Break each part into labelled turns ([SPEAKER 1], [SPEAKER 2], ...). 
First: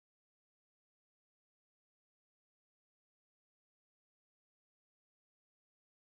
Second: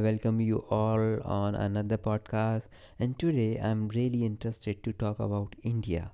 [SPEAKER 1] welcome you all on another podcast. And today I'm really interested to talk about India,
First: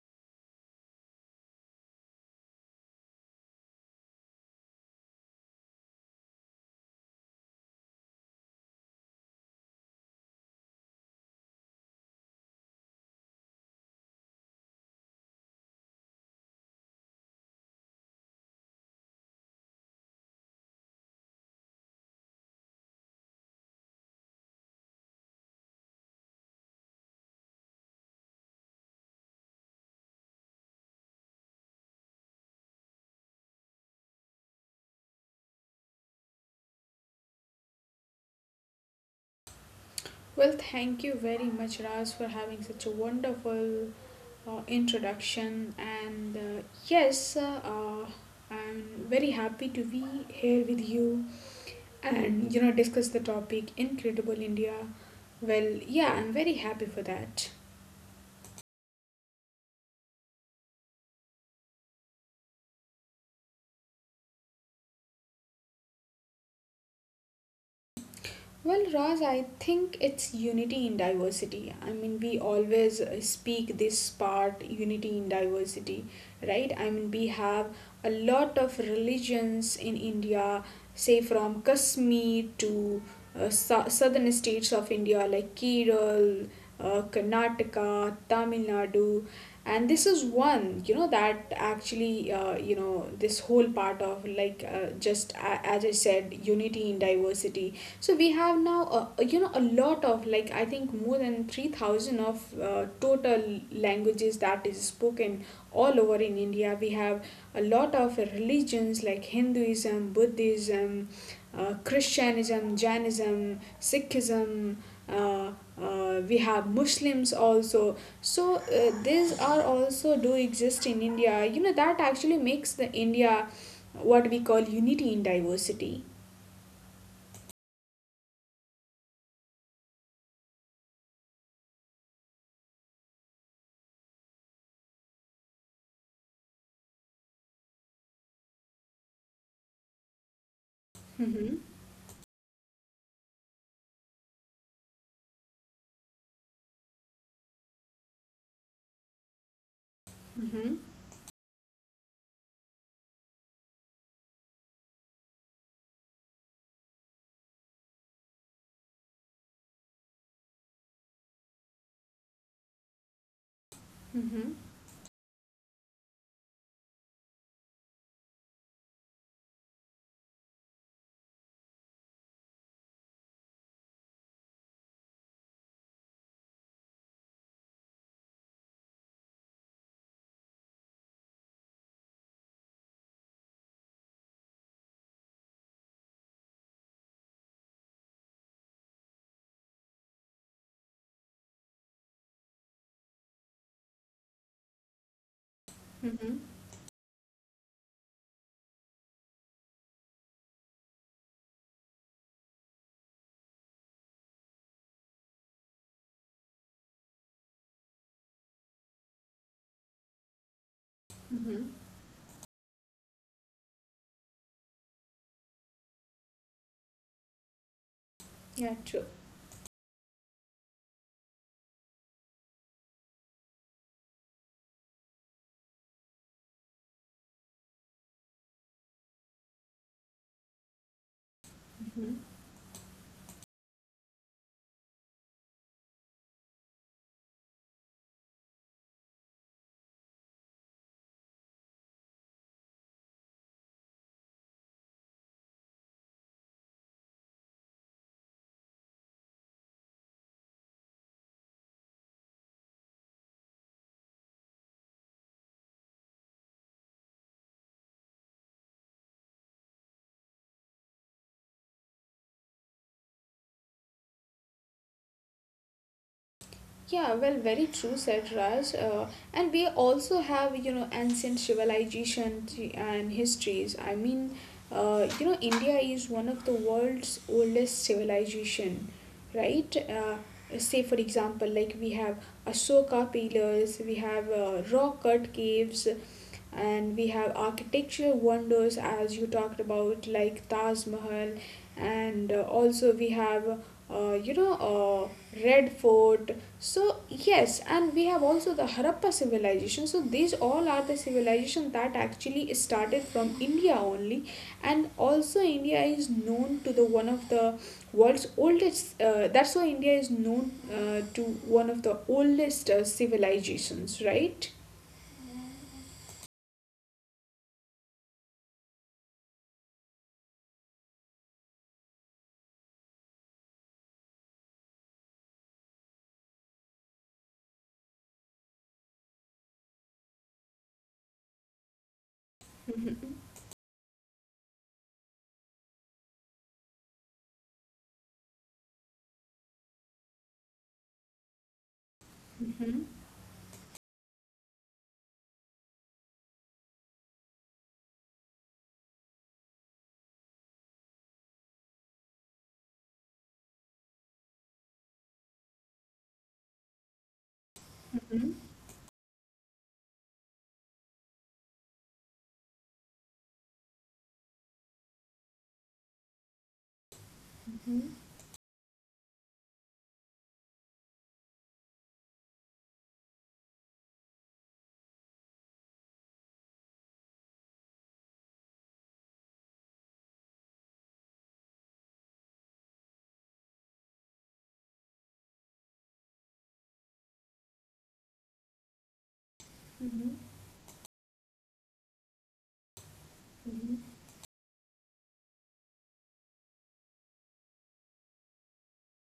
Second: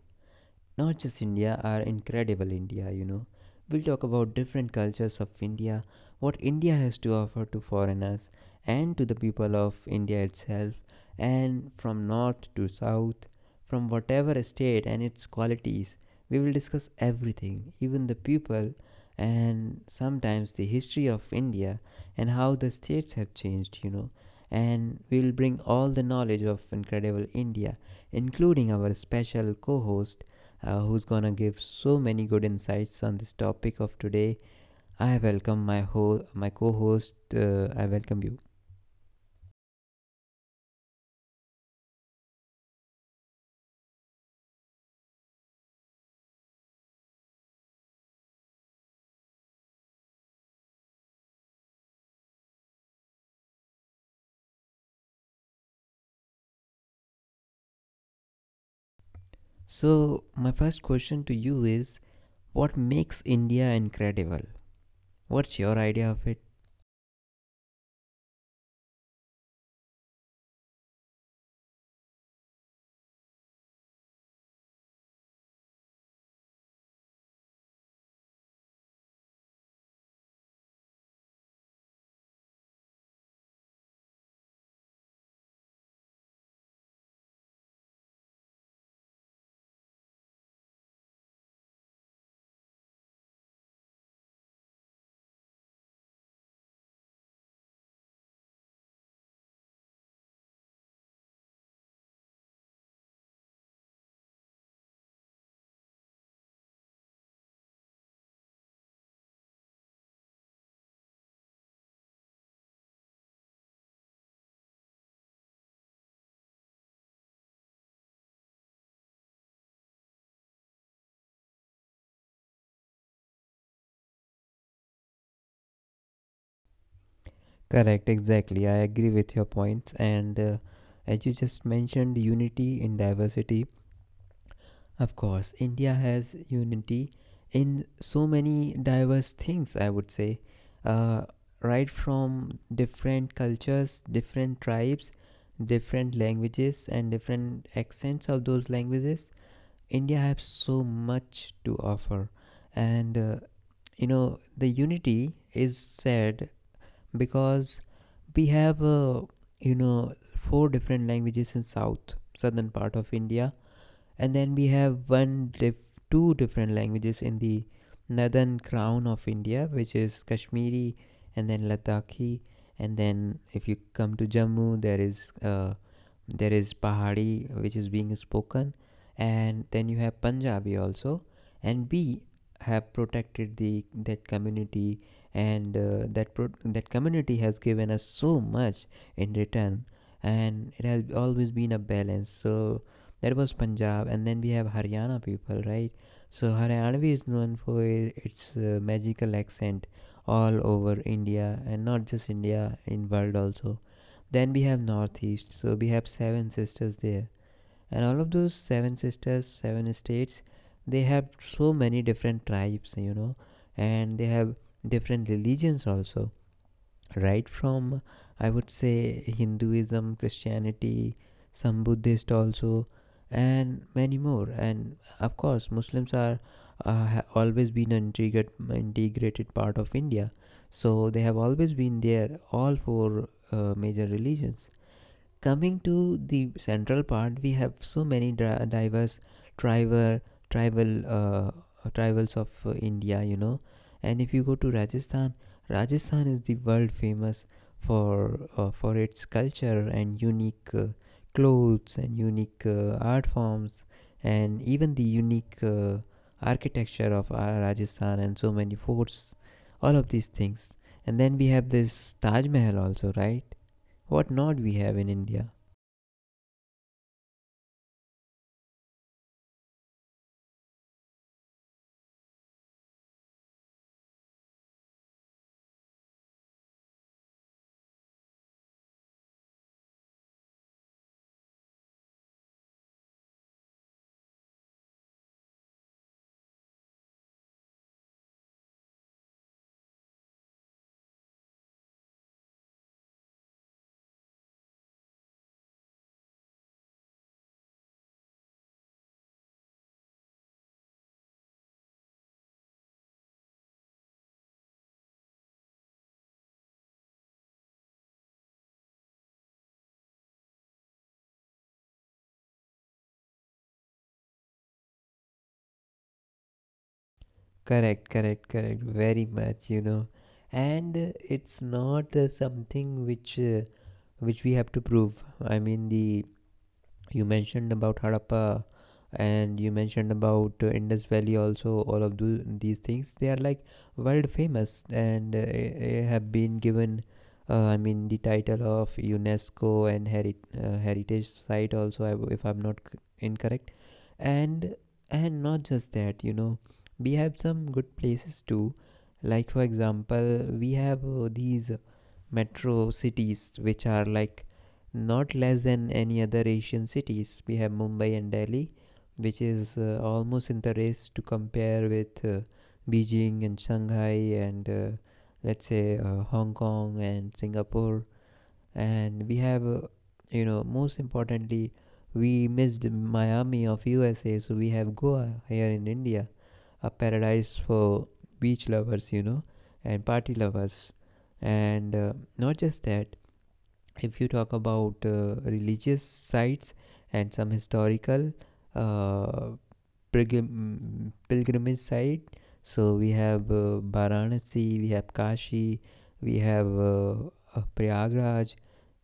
[SPEAKER 1] not just India, our incredible India, you know. We'll talk about different cultures of India, what India has to offer to foreigners and to the people of India itself, and from north to south, from whatever state and its qualities. We will discuss everything, even the people, and sometimes the history of India and how the states have changed, you know. And we will bring all the knowledge of incredible India, including our special co host who's gonna give so many good insights on this topic of today. I welcome my co-host. I welcome you.
[SPEAKER 2] Well, thank you very much, Raj, for having such a wonderful introduction. Yes, uh, uh, I'm very happy to be here with you and discuss the topic Incredible India. Well, yeah, I'm very happy for that.
[SPEAKER 1] So my first question to you is, what makes India incredible? What's your idea of it?
[SPEAKER 2] Well, Raj, I think it's unity in diversity. I mean, we always speak this part, unity in diversity, right? I mean, we have a lot of religions in India, say from Kashmir to southern states of India like Kerala, Karnataka, Tamil Nadu. And this is one, that actually, this whole part of like just a as I said, unity in diversity, so we have now a lot of like I think more than 3,000 of total languages that is spoken all over in India. We have a lot of religions like Hinduism, Buddhism, Christianism, Jainism, Sikhism. Uh, we have Muslims also. So these are also do exist in India. You know that actually makes the India what we call unity in diversity.
[SPEAKER 1] Correct, exactly. I agree with your points. And as you just mentioned, unity in diversity, of course, India has unity in so many diverse things, I would say. Uh,
[SPEAKER 2] Mm-hmm.
[SPEAKER 1] right from different cultures, different tribes, different languages, and different accents of those languages, India has
[SPEAKER 2] Mm-hmm.
[SPEAKER 1] so much to offer. And you know, the unity is said because we have, you know, four different languages in south, southern part of India, and
[SPEAKER 2] Mm-hmm.
[SPEAKER 1] then we have two different languages in the northern crown of India, which is Kashmiri and then Ladakhi, and then if you come to Jammu, there is Pahari, which is being spoken, and then you have Punjabi also, and we have protected the that community, and that community has given us so much in return, and it has always been a balance. So that was Punjab, and then we have Haryana people, right?
[SPEAKER 2] Mm-hmm.
[SPEAKER 1] So Haryanvi is known for its magical accent all over India, and not just India, in world also. Then we have Northeast, so we have seven sisters there, and all of those seven sisters, seven states, they have
[SPEAKER 2] Mm-hmm.
[SPEAKER 1] so many different tribes, you know, and they have different religions also, right from, I would
[SPEAKER 2] Yeah, true.
[SPEAKER 1] say, Hinduism, Christianity, some Buddhist also, and many more. And of course Muslims are always been an integrated part of India, so they have always been
[SPEAKER 2] Mm-hmm.
[SPEAKER 1] there, all four major religions. Coming to the central part, we have so many diverse tribal tribal tribals of India, you know. And if you go to Rajasthan, Rajasthan is the world famous for its culture and unique clothes and unique art forms, and even the unique architecture of Rajasthan, and so many forts, all of these things. And then we have this Taj Mahal also, right? What not we have in India?
[SPEAKER 2] Yeah, well, very true, said Raj. And we also have, you know, ancient civilization and histories. I mean, you know, India is one of the world's oldest civilization, right? Say, for example, like we have Ashoka pillars, we have rock-cut caves, and we have architecture wonders, as you talked about, like Taj Mahal, and also we have, uh, you know, Red Fort. So yes, and we have also the Harappa civilization. So these all are the civilization that actually started from India only, and also India is known to the one of the world's oldest. That's why India is known to one of the oldest civilizations, right?
[SPEAKER 1] Correct, correct, correct. Very much, you know. And it's not something which we have to prove. I mean, the you mentioned about Harappa, and you mentioned about Indus Valley also. All of these
[SPEAKER 2] Hmm.
[SPEAKER 1] things, they are like world famous, and have been given I mean the title of UNESCO and heritage site also, if I'm not
[SPEAKER 2] Hmm.
[SPEAKER 1] incorrect. and and not just that, you know, we have some good places too, like for example, we have these metro cities which are like not less than any other Asian cities. We have Mumbai and
[SPEAKER 2] Hmm.
[SPEAKER 1] Delhi, which is almost in the race to compare with Beijing and Shanghai, and let's say Hong Kong and
[SPEAKER 2] Hmm.
[SPEAKER 1] Singapore. And we have you know, most importantly, we missed Miami of USA, so we have Goa here in India, a paradise for beach lovers, you know, and party lovers. And not just that, if you talk about religious sites and some historical uh, pilgrimage site. So we have Varanasi, we have Kashi, we have Prayagraj,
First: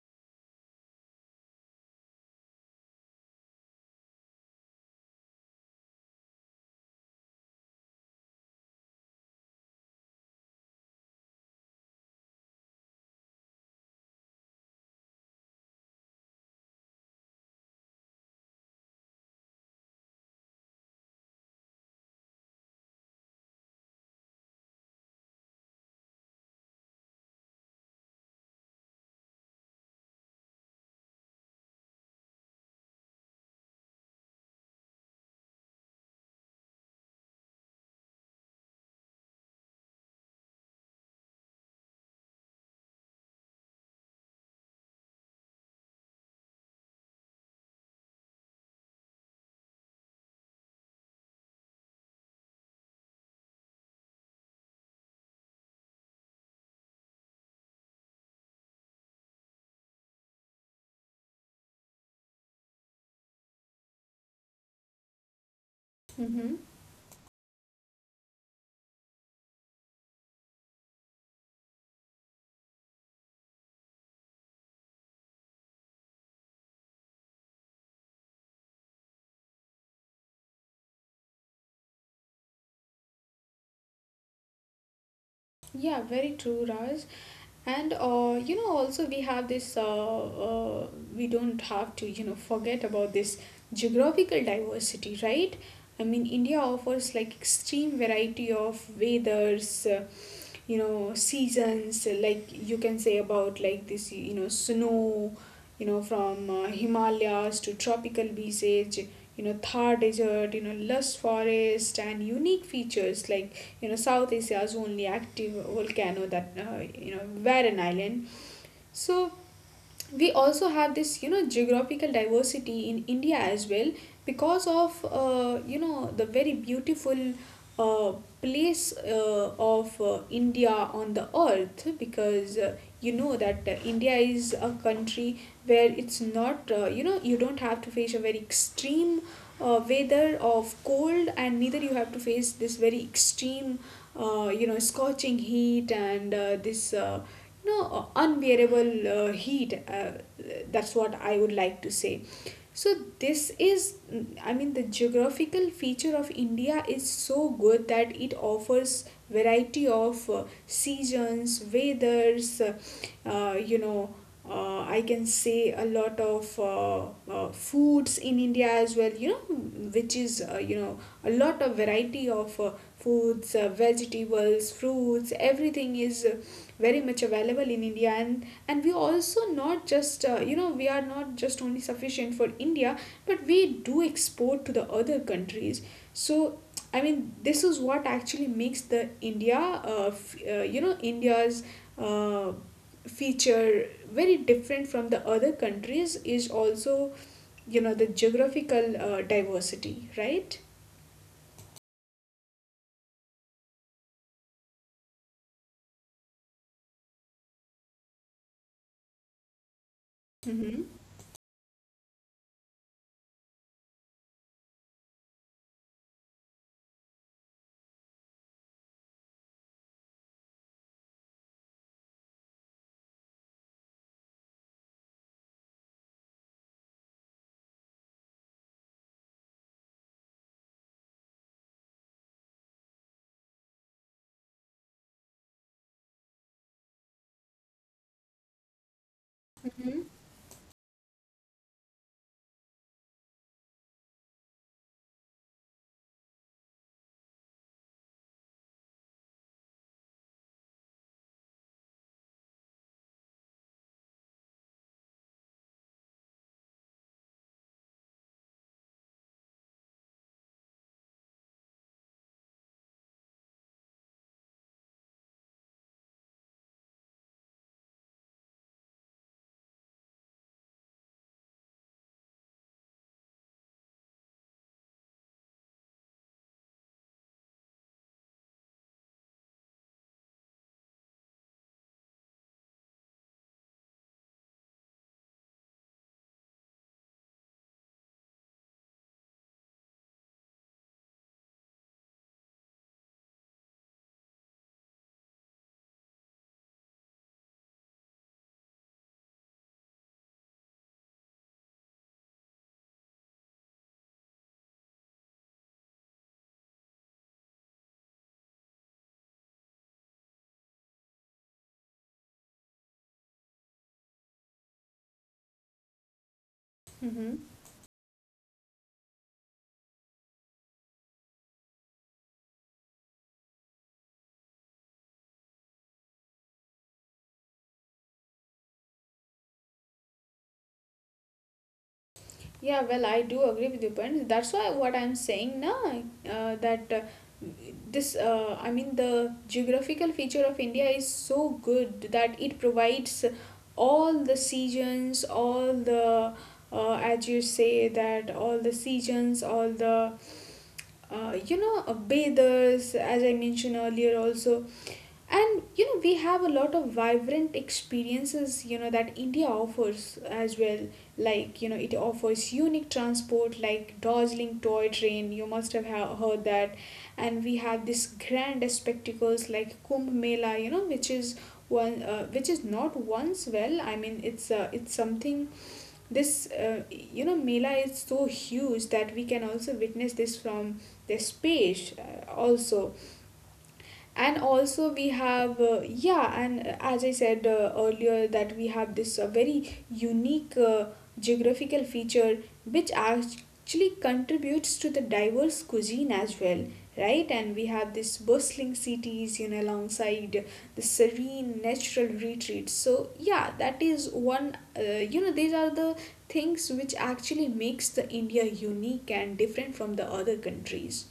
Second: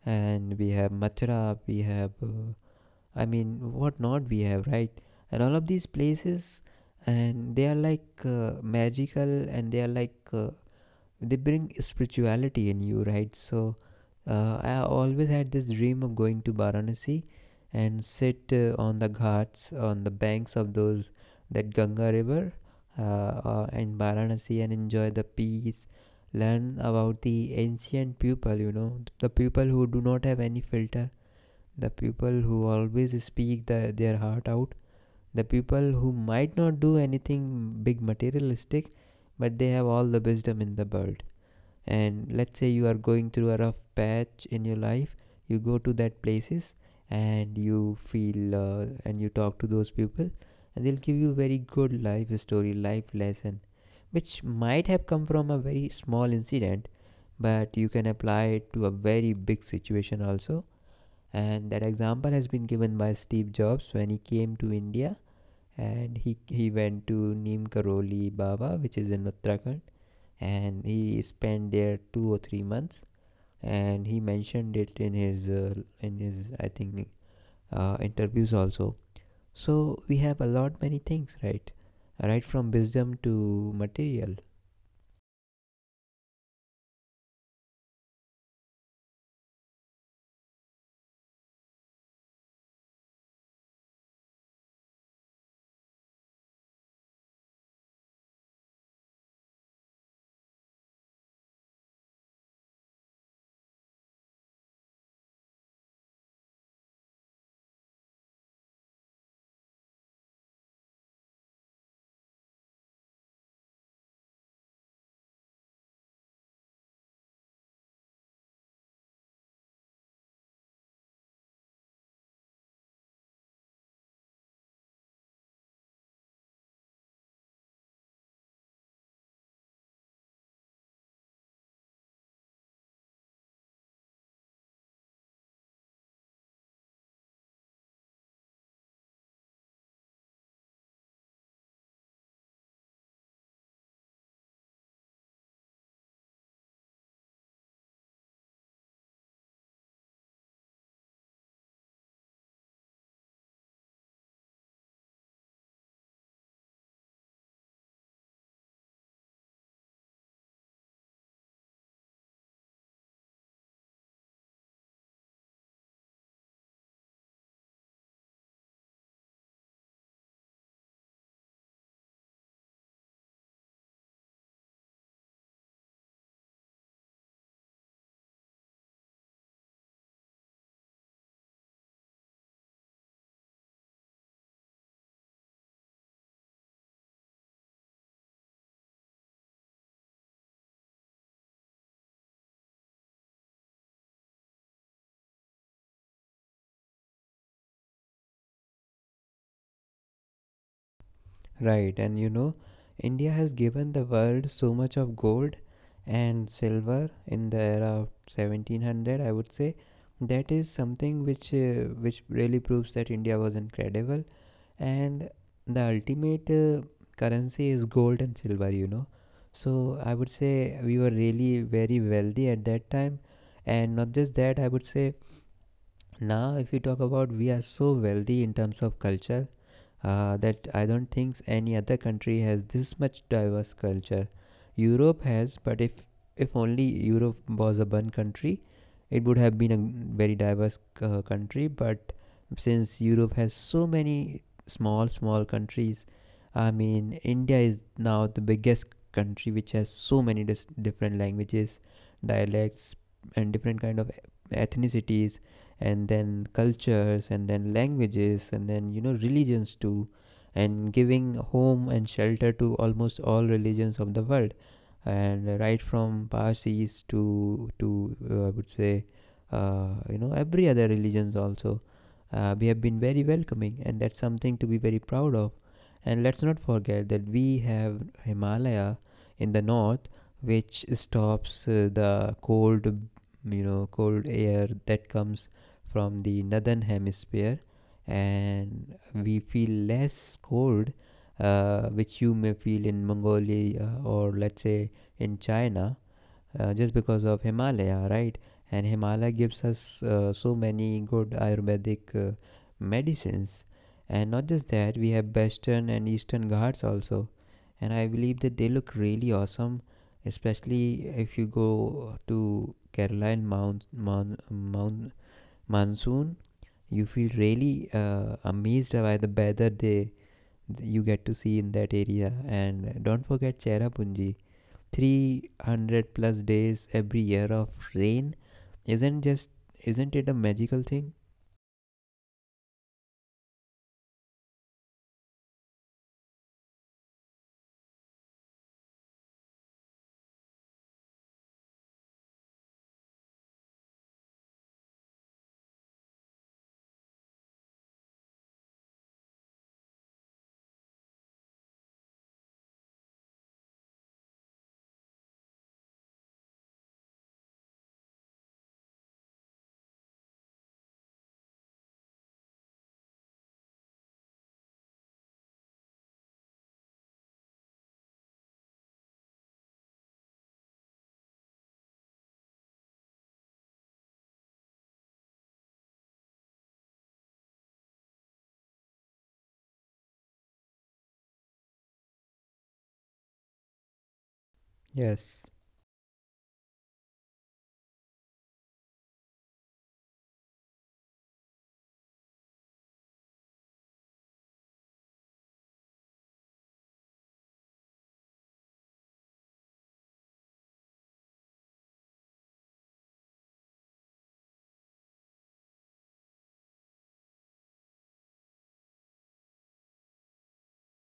[SPEAKER 1] and we have Mathura, we have, I mean, what not we have, right? And all of these places, and they are like magical, and they are like they bring spirituality in you, right? So I always had this dream of going to Varanasi and sit on the ghats, on the banks of those that Ganga river uh, in Varanasi, and enjoy the peace, learn about the ancient people, you know, the people who do not have any filter, the people who always speak their heart out, the people who might not do anything big materialistic, but they have all the wisdom in the world. And let's say you are going through a rough patch in your life, you go to that places, and you feel and you talk to those people, and they'll give you very good life story, life lesson, which might have come from a very small incident, but you can apply it to a very big situation also. And that example has been given by Steve Jobs when he came to India, and
[SPEAKER 2] Hmm.
[SPEAKER 1] he went to Neem Karoli Baba, which is in Uttarakhand, and he spent there 2 or 3 months, and he mentioned it in his in his, I think, interviews also. So we have a lot many things, right, right from wisdom to material.
[SPEAKER 2] Yeah, very true, Raj. And you know, also we have this. We don't have to, you know, forget about this geographical diversity, right? I mean, India offers like extreme variety of weathers, you know, seasons. Like you can say about like this, you know, snow, you know, from Himalayas to tropical beaches, you know, Thar desert, you know, lush forest, and unique features like you know South Asia's only active volcano that you know were an island. So we also have this you know geographical diversity in India as well, because of you know the very beautiful uh, place of India on the earth, because you know that India is a country where it's not you know you don't have to face a very extreme weather of cold, and neither you have to face this very extreme you know scorching heat and this no unbearable heat, that's what I would like to say. So this is, I mean, the geographical feature of India is so good that it offers variety of seasons, weathers, you know, I can say a lot of foods in India as well, you know, which is you know a lot of variety of foods, vegetables, fruits, everything is very much available in India, and we also not just you know we are not just only sufficient for India, but we do export to the other countries. So I mean this is what actually makes the India you know India's uh, feature very different from the other countries, is also you know the geographical diversity, right?
[SPEAKER 1] Right, and you know, India has given the world so much of gold and silver in the era of 1700, I would say. That is
[SPEAKER 2] Mm-hmm.
[SPEAKER 1] something which really proves that India was incredible. And the ultimate currency is gold and silver, you know, so I would say we were really very wealthy at that time. And not just that, I would say, now if we talk about, we are so wealthy in terms of culture, that I don't think any other country has this much diverse culture. Europe has, but if only Europe was a one country, it would have been
[SPEAKER 2] Mm-hmm.
[SPEAKER 1] a very diverse country. But since Europe has so many small small countries, I mean, India is now the biggest country which has so many different languages, dialects, and different kind of ethnicities, and then cultures, and then languages, and then you know religions too, and giving home and shelter to almost all religions of the world. And right from Parsis to I would say you know, every other religions also, we have been very welcoming, and that's something to be very proud of. And let's not forget that we have Himalaya in the north, which stops the cold, you know, cold air that comes from the northern hemisphere, and we feel less cold, which you may feel in Mongolia, or let's say in China, just because of Himalaya, right? And Himalaya gives us so many good ayurvedic medicines. And not just that, we have Western and Eastern Ghats also, and I believe that they look really awesome, especially if you go to Kerala in Mount Monsoon. You
[SPEAKER 2] Mm-hmm.
[SPEAKER 1] feel really amazed by the weather they you get to see in that area. And don't forget Cherrapunji, 300 plus days every year of rain. isn't just isn't it a magical thing?
[SPEAKER 2] Yeah, well, I do agree with your point. That's why what I'm saying now, uh, that uh, I mean, the geographical feature of India is so good that it provides all the seasons, all the, as you say, that all the seasons, all the you know bathers as I mentioned earlier also. And you know we have a lot of vibrant experiences you know that India offers as well, like you know it offers unique transport like dazzling toy train, you must have heard that. And we have this grand spectacles like Kumbh Mela, you know, which is one which is not once, well I mean it's something, this you know mela is so huge that we can also witness this from the space also. And also we
[SPEAKER 1] Yes.
[SPEAKER 2] have yeah, and as I said earlier that we have this very unique geographical feature which actually contributes to the diverse cuisine as well, right? And we have this bustling cities you know alongside the serene natural retreats. So yeah, that is one you know, these are the things which actually makes the India unique and different from the other countries.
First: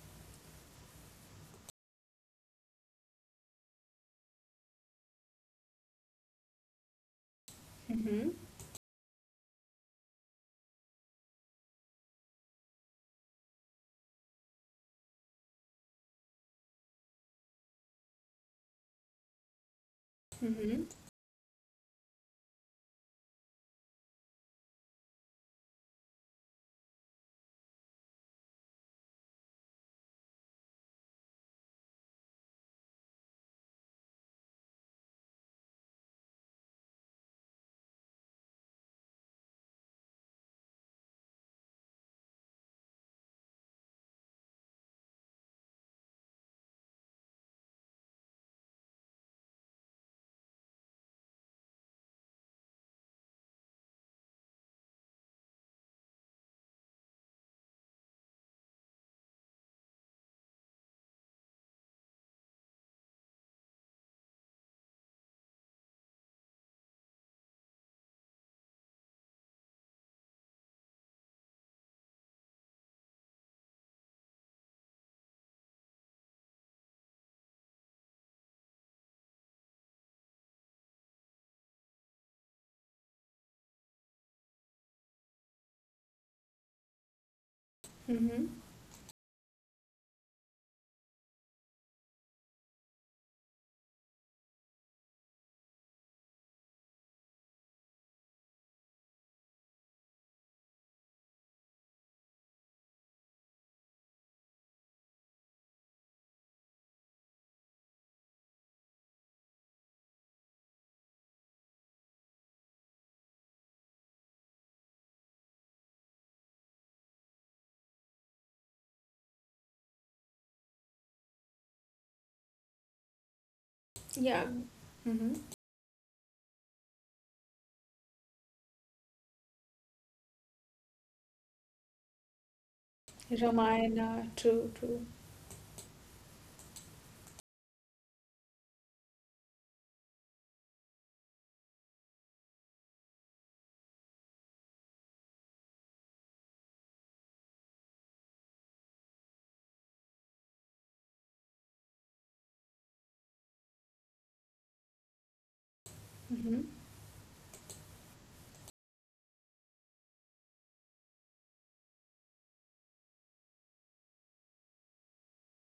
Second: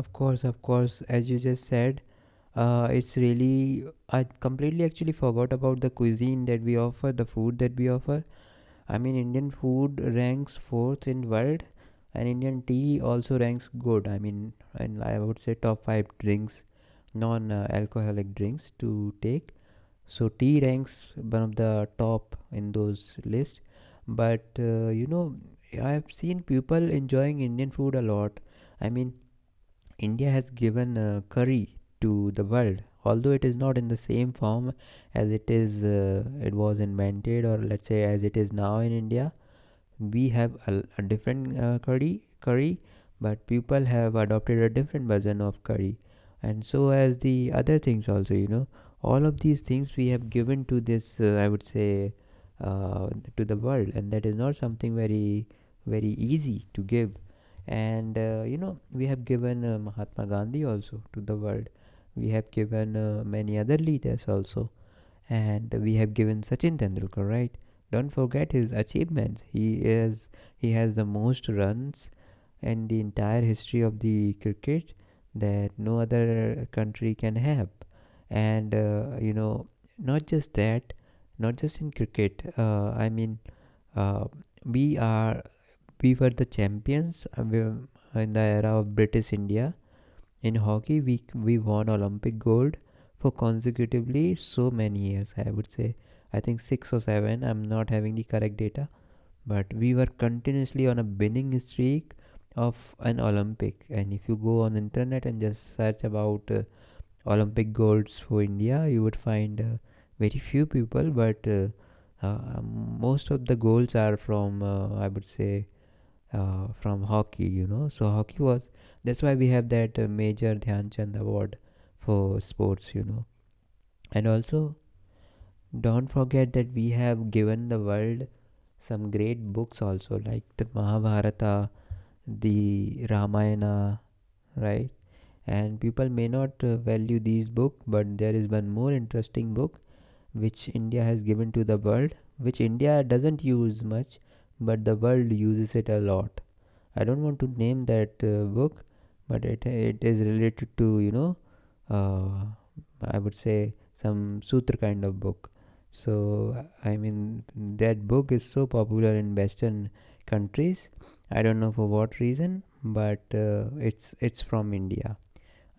[SPEAKER 1] Of course, of course, as you just said, it's really, I completely actually forgot about the cuisine that we offer, the food that we offer.
[SPEAKER 2] Mm-hmm.
[SPEAKER 1] I mean, Indian food ranks fourth in world, and Indian tea also ranks good. I mean, and I would say top five drinks, non-alcoholic drinks to take. So tea
[SPEAKER 2] Mm-hmm.
[SPEAKER 1] ranks one of the top in those list. But you know, I have seen people enjoying Indian food a lot. I mean, India has given curry to the world, although it is not in the same form as it is it was invented, or let's say as it is now in India. We have a different curry, but people have adopted a different version of curry. And so as the other things also, you know, all of these things we have given to this, I would say, uh, to the world, and that is not something very very easy to give. And you know, we have given Mahatma Gandhi also to the world, we have given many other leaders also, and we have given Sachin Tendulkar, right? Don't forget his achievements. He has the most runs in the entire history of the cricket that no other country can have. And you know, not just that, not just in cricket. I mean, uh, we are we were the champions in the
[SPEAKER 2] Mm-hmm.
[SPEAKER 1] era of British India, in hockey, we won Olympic gold for consecutively so many years. I would say, I think six or seven. I'm not having the correct data, but we were continuously on a winning streak of an Olympic. And if you go on internet and just search about Olympic golds for India, you would find very few people, but most of the goals are from I would say from hockey, you know. So hockey was that's why we have that Major Dhyan Chand Award for sports, you know. And
[SPEAKER 2] Yeah.
[SPEAKER 1] also,
[SPEAKER 2] Mm-hmm.
[SPEAKER 1] don't forget that we have given the world some great books also, like the Mahabharata, the Ramayana,
[SPEAKER 2] Ramayana, true,
[SPEAKER 1] right?
[SPEAKER 2] true.
[SPEAKER 1] And people may not value these books, but there is one more interesting book which India has given to the world, which India doesn't use much, but the world uses it a lot. I don't want to name that book, but it is related to I would say some sutra kind of book.
[SPEAKER 2] Mm-hmm.
[SPEAKER 1] So I mean that book is so popular in Western countries. I don't know for what reason, but it's from India.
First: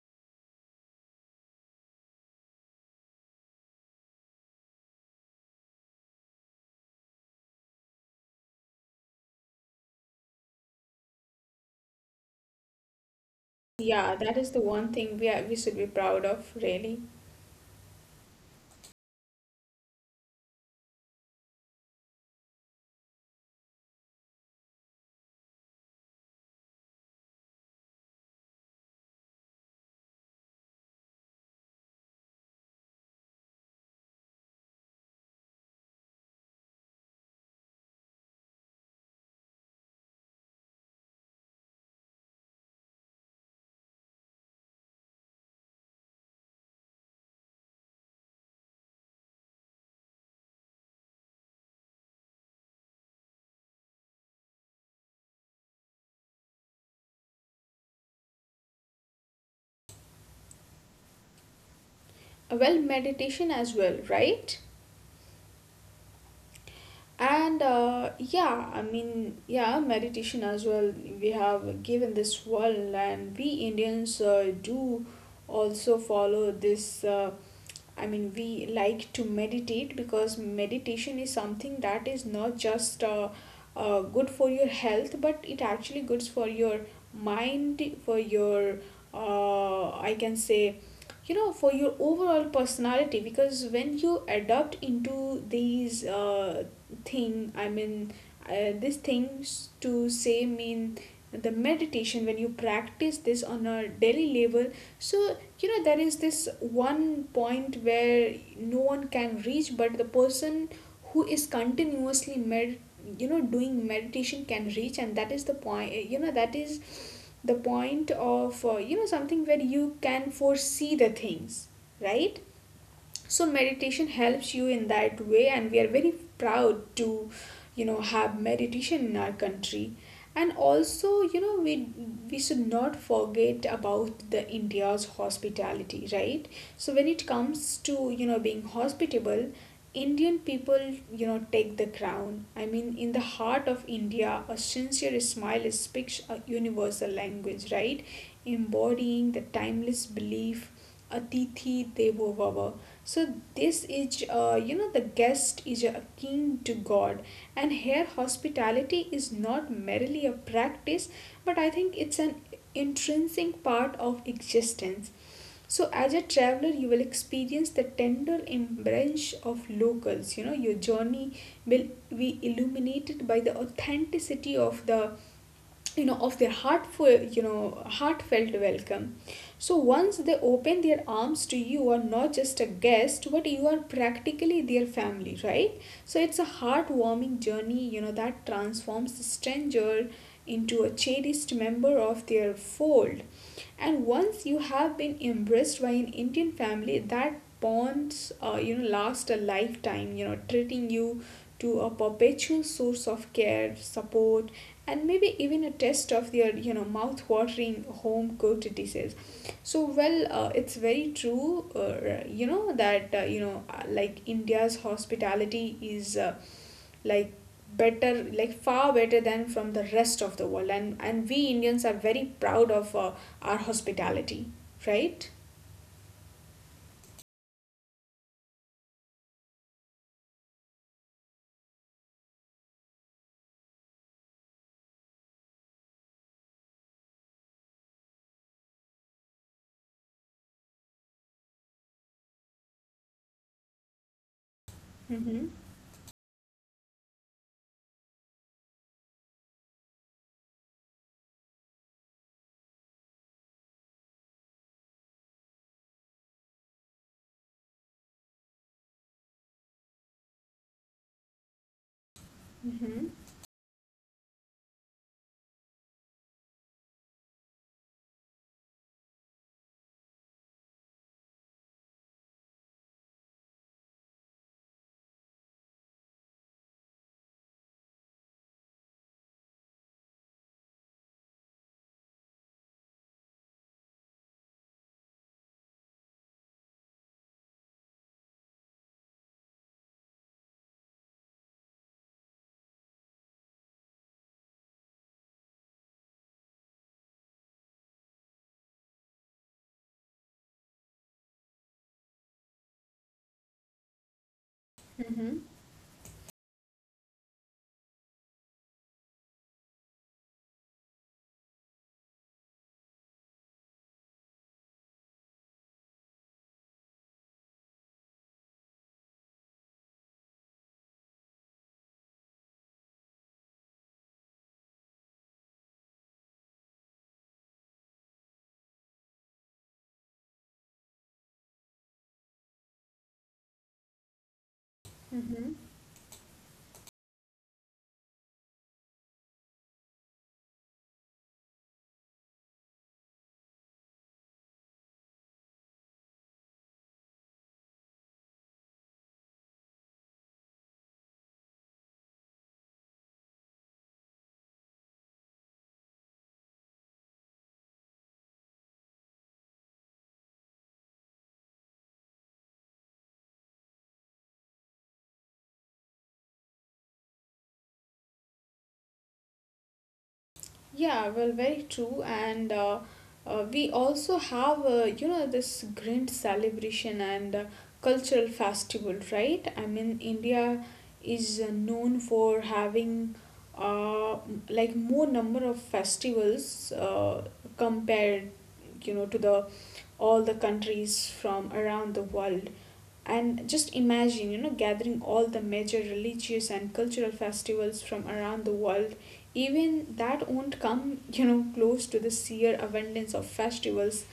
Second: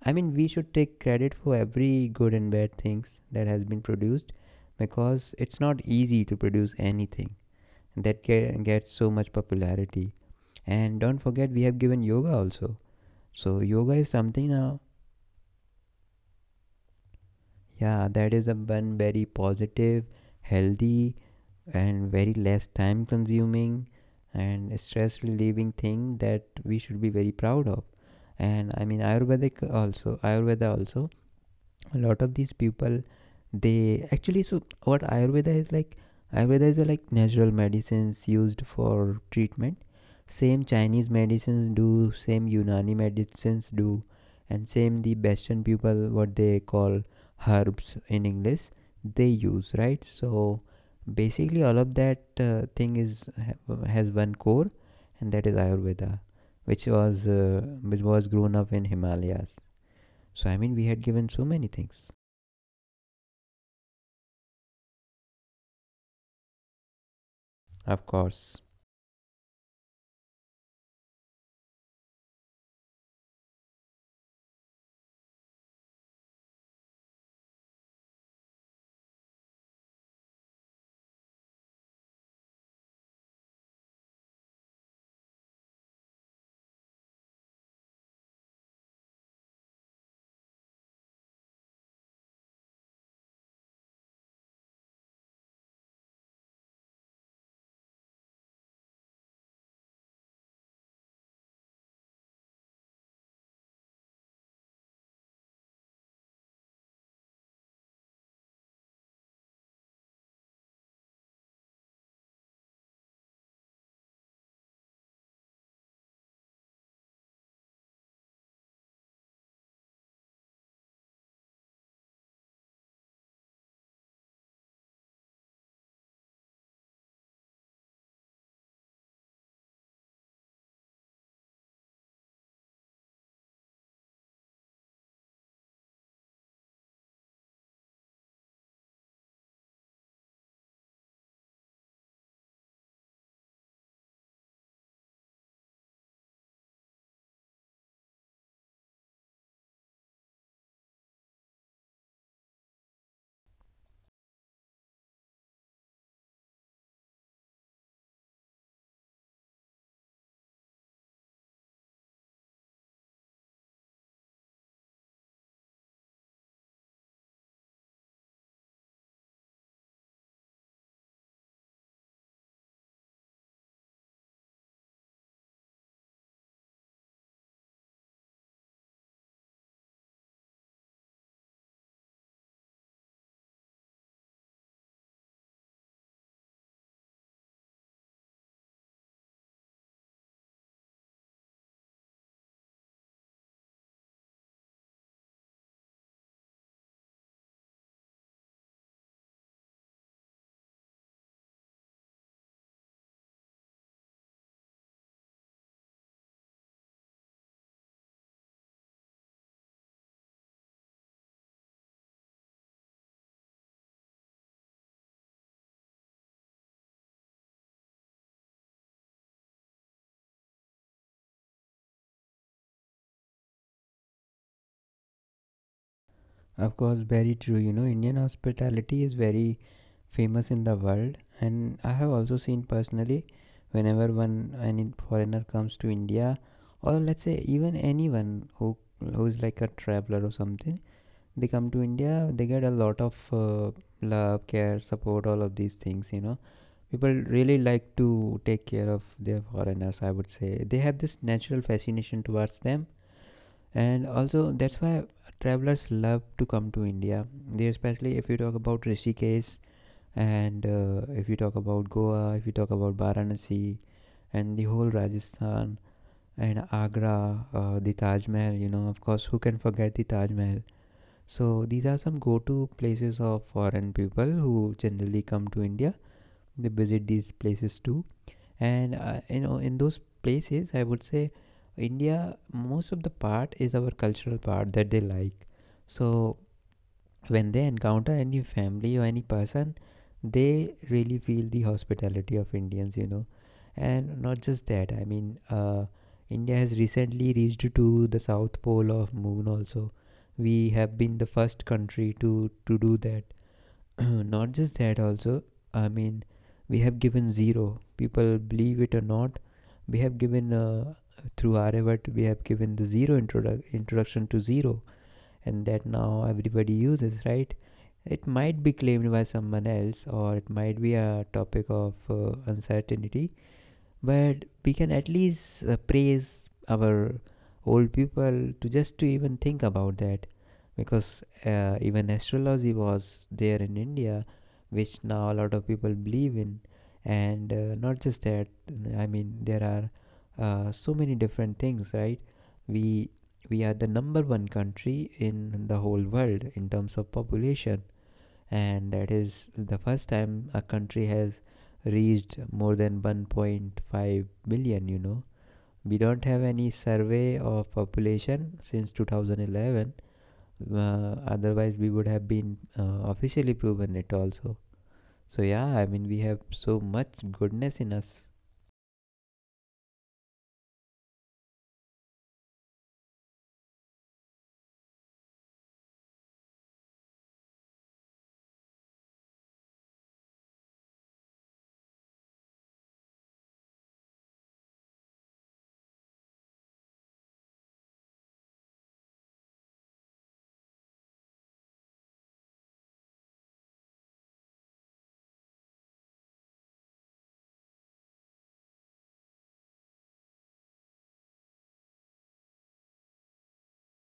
[SPEAKER 1] I mean we should take credit for every good and bad things that has been produced because it's not easy to produce anything that gets so much popularity. And don't forget, we have given yoga also. So, yoga is
[SPEAKER 2] Yeah, that
[SPEAKER 1] something
[SPEAKER 2] is the
[SPEAKER 1] now,
[SPEAKER 2] one thing we are, we should be proud of, really.
[SPEAKER 1] yeah, that is a one very positive, healthy, and very less time consuming and stress relieving thing that we should be very proud of. And I mean, Ayurvedic also, Ayurveda also, a lot of these people, they actually, so what ayurveda is like, ayurveda is like natural medicines used for treatment. Same Chinese medicines do, same Unani medicines do, and same the Western people, what they call herbs in English, they use, right? So basically all of that thing has one core, and that is ayurveda, which was grown up in Himalayas. So I mean we had given so many things.
[SPEAKER 2] Well, meditation as well, right? And
[SPEAKER 1] Of
[SPEAKER 2] uh,
[SPEAKER 1] course.
[SPEAKER 2] yeah, I mean, yeah, meditation as well. We have given this world, and we Indians do also follow this. I mean, we like to meditate because meditation is something that is not just good for your health, but it actually good for your mind, for your, I can say, you know, for your overall personality. Because when you adopt into these thing, I mean, these things to say mean the meditation, when you practice this on a daily level, so, you know, there is this one point where no one can reach, but the person who is continuously med you know doing meditation can reach, and that is the point, you know, that is the point of you know something where you can foresee the things, right? So meditation helps you in that way, and we are very proud to you know have meditation in our country. And also you know we should not forget about the India's hospitality, right? So when it comes to you know being hospitable, Indian people, you know, take the crown. I mean, in the heart of India a sincere smile speaks a universal language, right, embodying the timeless belief Atithi Devo Bhava. So this is, you know, the guest is akin to God, and here hospitality is not merely a practice, but I think it's an intrinsic part of existence. So as a traveler, you will experience the tender embrace of locals. You know, your journey will be illuminated by the authenticity of the you know of their heartful you know heartfelt welcome. So once they open their arms to you, you are not just a guest, but you are practically their family, right? So it's a heartwarming journey you know that transforms the stranger into a cherished member of their fold. And once you have been embraced by an Indian family, that bonds you know last a lifetime, you know, treating you to a perpetual source of care, support, and maybe even a test of their you know mouth watering home cooked dishes. So well, it's very true, you know, that you know, like India's hospitality is like better, like far better than from the rest of the world, and we Indians are very proud of our hospitality, right?
[SPEAKER 1] Of course, very true. You know, Indian hospitality is very famous in the world, and I have also seen personally whenever one any foreigner comes to India, or let's say even anyone who's like a traveler or something, they come to India, they get a lot of love, care, support, all
[SPEAKER 2] Mm-hmm.
[SPEAKER 1] of these things. You know, people really like to take care of their foreigners. I would say they have this natural fascination towards them, and also that's why travelers love to come to India. They, especially if you talk about Rishikesh, and if you talk about Goa, if you talk about
[SPEAKER 2] Mm-hmm.
[SPEAKER 1] Varanasi and the whole Rajasthan and Agra, the Taj Mahal, you know, of course, who can forget the Taj Mahal. So these are some go-to places of foreign people who generally come to India. They visit these places too, and you know, in those places I would say India, most of the part is our cultural part that they like. So when they encounter any family or any person, they really feel the hospitality of Indians, you know. And not just that, I mean India has recently reached to the south pole of moon also. We have been the first country to do that. Not just that
[SPEAKER 2] Mm-hmm.
[SPEAKER 1] also, I mean we have given zero. People believe it or not, we have given through Aryabhatta, we have given the introduction to zero, and that now everybody uses, right? It might be claimed by someone else, or it might be a topic of uncertainty, but we can at least praise our old people to just to even think about that, because even astrology was there in India, which now a
[SPEAKER 2] Mm-hmm.
[SPEAKER 1] lot of people believe in. And not just that, I mean there are so many different things, right? we we are the number one country in the whole world in terms of population, and that is the first time a country has reached more than 1.5 million, you know. We don't have any survey of population since 2011. Otherwise we would have been officially proven it also. So yeah, I mean we have so much goodness in us.
[SPEAKER 2] Yeah, well, very true. And We also have, you know, this grand celebration and cultural festival, right? I mean, India is known for having like more number of festivals compared, you know, to the all the countries from around the world. And just imagine, you know, gathering all the major religious and cultural festivals from around the world. Even that won't come, you know, close to the sheer abundance of festivals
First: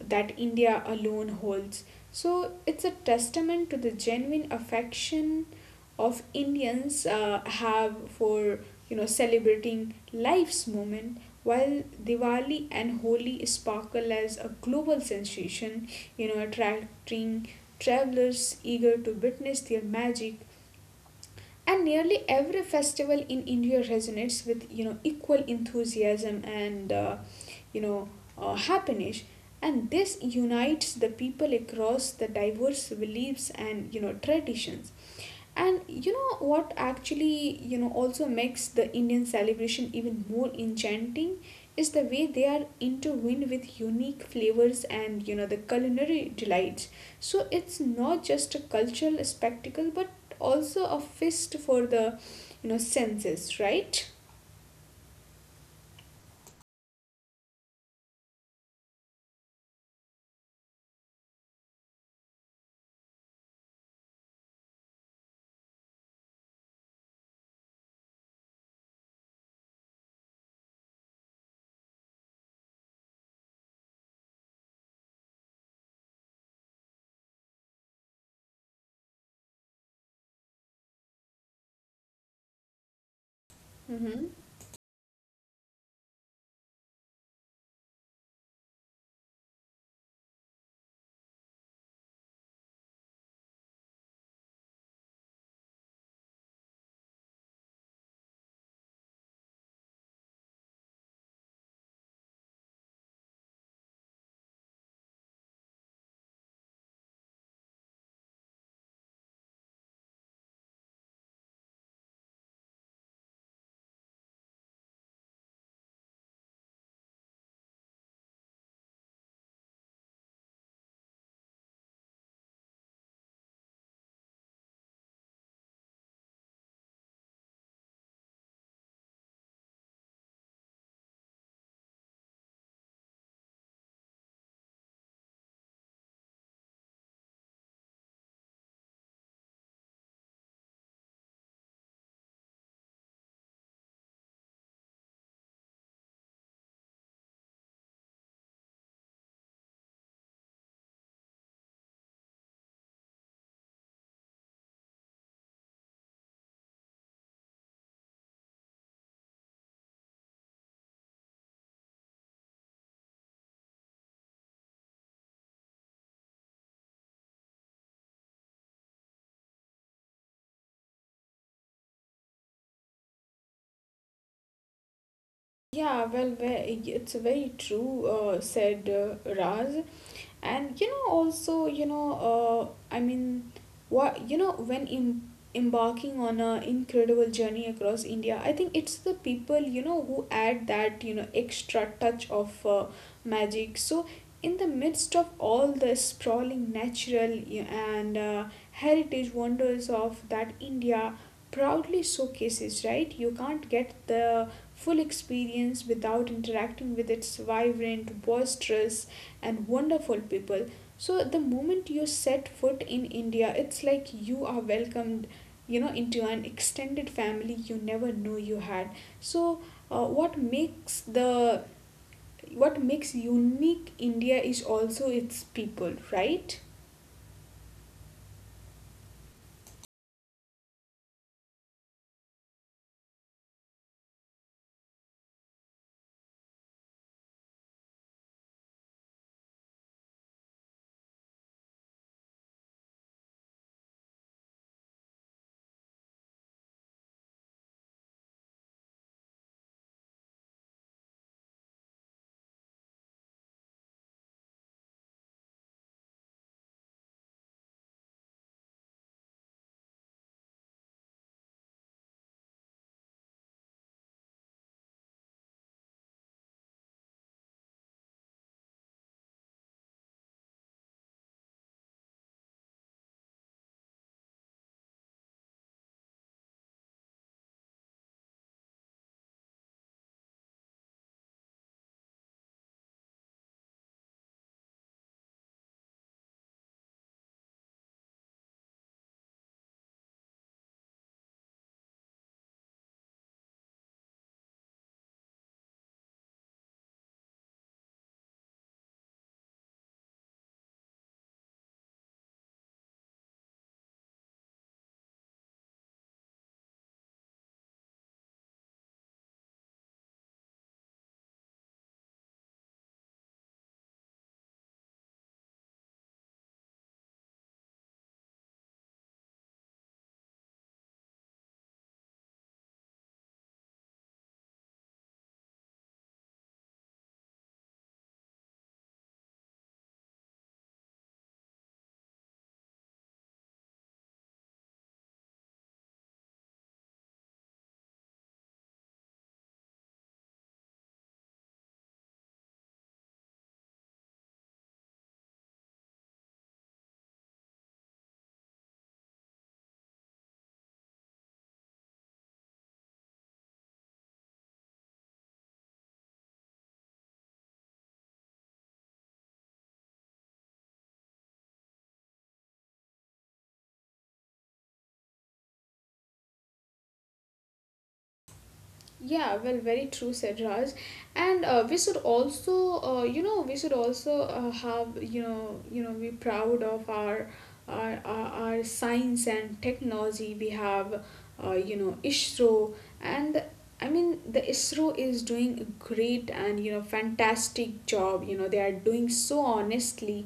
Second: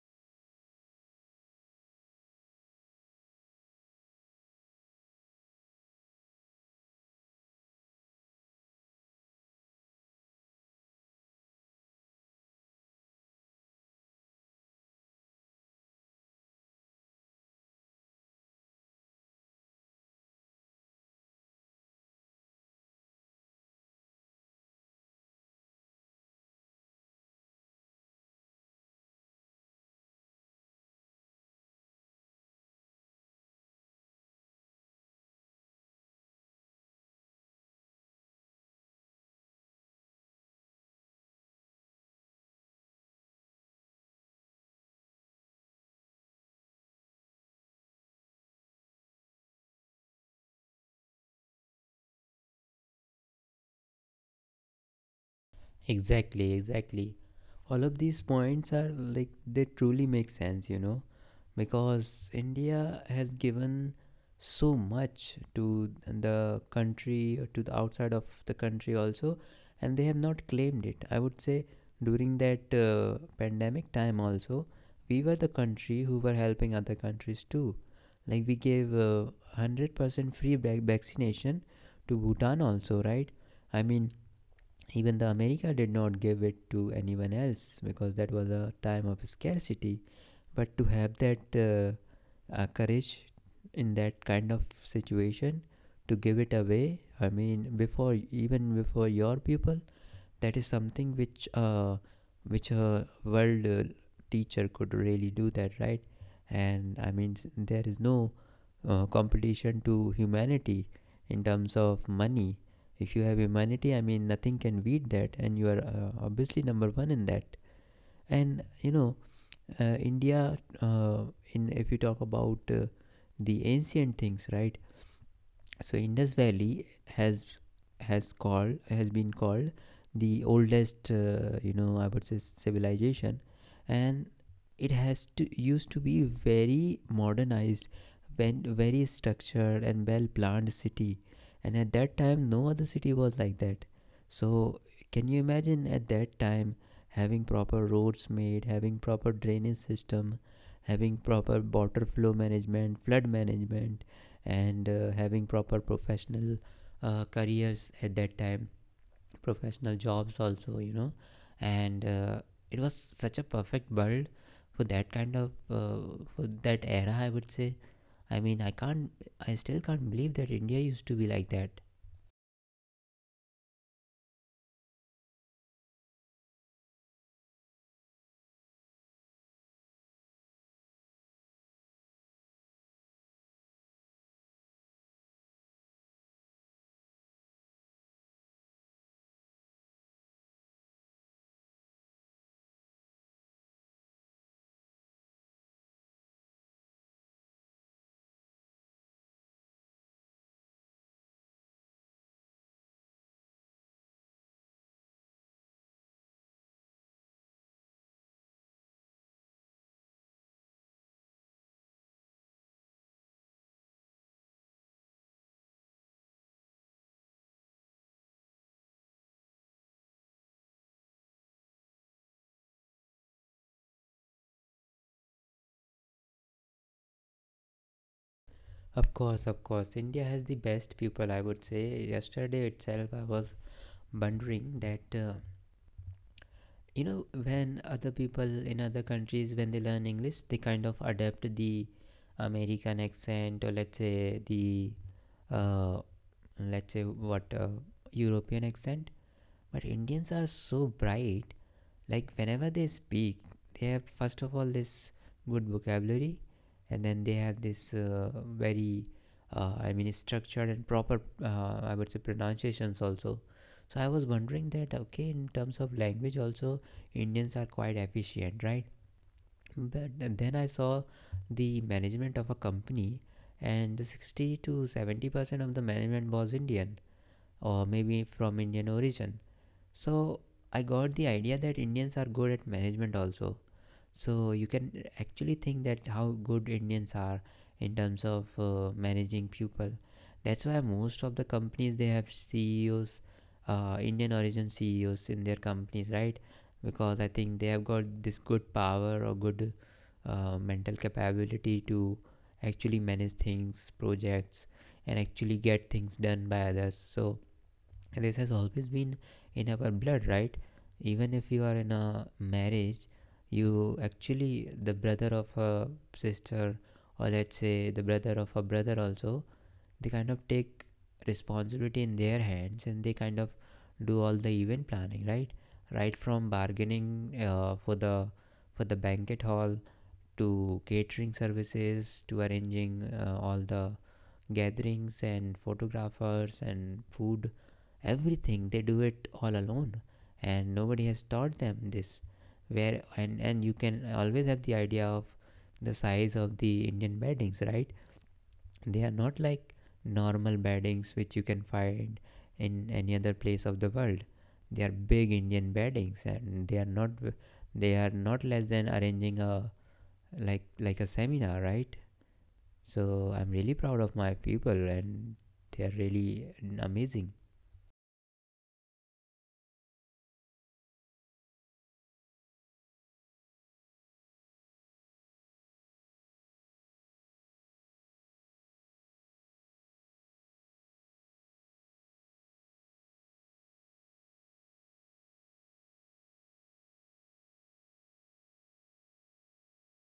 [SPEAKER 2] that India alone holds. So it's a testament to the genuine affection of Indians have for you know celebrating life's moment. While Diwali and Holi sparkle as a global sensation, you know, attracting travelers eager to witness their magic. And nearly every festival in India resonates with you know equal enthusiasm and you know, happiness, and this unites the people across the diverse beliefs and you know traditions. And you know what actually you know also makes the Indian celebration even more enchanting is the way they are intertwined with unique flavors and you know the culinary delights. So it's not just a cultural spectacle, but also a feast for the you know senses, right?
[SPEAKER 1] Exactly, exactly, all of these points are like they truly make sense, you know, because India has given so much to the country or to the outside of the country also, and they have not claimed it, I would say. During that pandemic time also, we were the country who were helping other countries too. Like we gave 100% vaccination to Bhutan also, right? I mean,
[SPEAKER 2] Mm-hmm.
[SPEAKER 1] even the America did not give it to anyone else because that was a time of scarcity. But to have that uh, courage in that kind of situation, to give it away, I mean before, even before your people, that is something which a world teacher could really do that, right? And I mean, there is no competition to humanity in terms of money. If you have humanity, I mean nothing can beat that, and you are obviously number 1 in that. And you know, India, in if you talk about the ancient things, right? So Indus Valley has has been called the oldest you know, I would say, civilization, and it has to used to be very modernized, when very structured and well planned city, and at that time no other city was like that. So can you imagine at that time having proper roads made, having proper drainage system, having proper water flow management, flood management, and having proper professional careers at that time, professional jobs also, you know. And it was such a perfect world for that kind of for that era, I would say. I mean, I can't, I still can't believe that India used to be like that.
[SPEAKER 2] Yeah, well, it's very true, said Raz. And you know, also, you know, I mean, what you know, when embarking on a incredible journey across India, I think it's the people you know who add that you know extra touch of magic. So, in the midst of all the sprawling natural y- and heritage wonders of that India proudly showcases, right? You can't get the full experience without interacting with its vibrant, boisterous, and wonderful people. So, the moment you set foot in India, it's like you are welcomed, into an extended family you never knew you had. So, uh, what makes the what makes unique India is also its people, right?
[SPEAKER 1] Of course, India has the best people, I would say. Yesterday itself, I was wondering that you know, when other people in other countries, when they learn English, they kind of adapt the American accent, or let's say the uh, let's say what European accent. But Indians are so bright, like whenever they speak, they have, first of all, this good vocabulary, and then they have this very I mean structured and proper I would say pronunciations also. So I was wondering that, okay, in terms of language also, Indians are quite efficient, right? But then I saw the management of a company, and the 60 to 70% of the management was Indian, or maybe from Indian origin. So I got the idea that Indians are good at management also. So you can actually think that how good Indians are in terms of managing people. That's why most of the companies, they have CEOs, Indian origin CEOs in their companies, right? Because I think they have got this good power, or good mental capability to actually manage things, projects, and actually get things done by others. So this has always been in our blood, right? Even if you are in a marriage, you actually, the brother of a sister, or let's say the brother of a brother also, they kind of take responsibility in their hands, and they kind of do all the event planning, right? Right from bargaining for the banquet hall, to catering services, to arranging all the gatherings and photographers and food, everything. They do it all alone, and nobody has taught them this. Where and you can always have the idea of the size of the Indian beddings, right? They are not like normal beddings which you can find in any other place of the world. They are big Indian beddings, and they are not less than arranging a like a seminar, right? So I'm really proud of my people, and they're really amazing.
[SPEAKER 2] Yeah, well, very true, said Raj. And we should also, we should also have, be proud of our, our, our science and technology. We have, ISRO, and the ISRO is doing a great and fantastic job. You know, they are doing so honestly,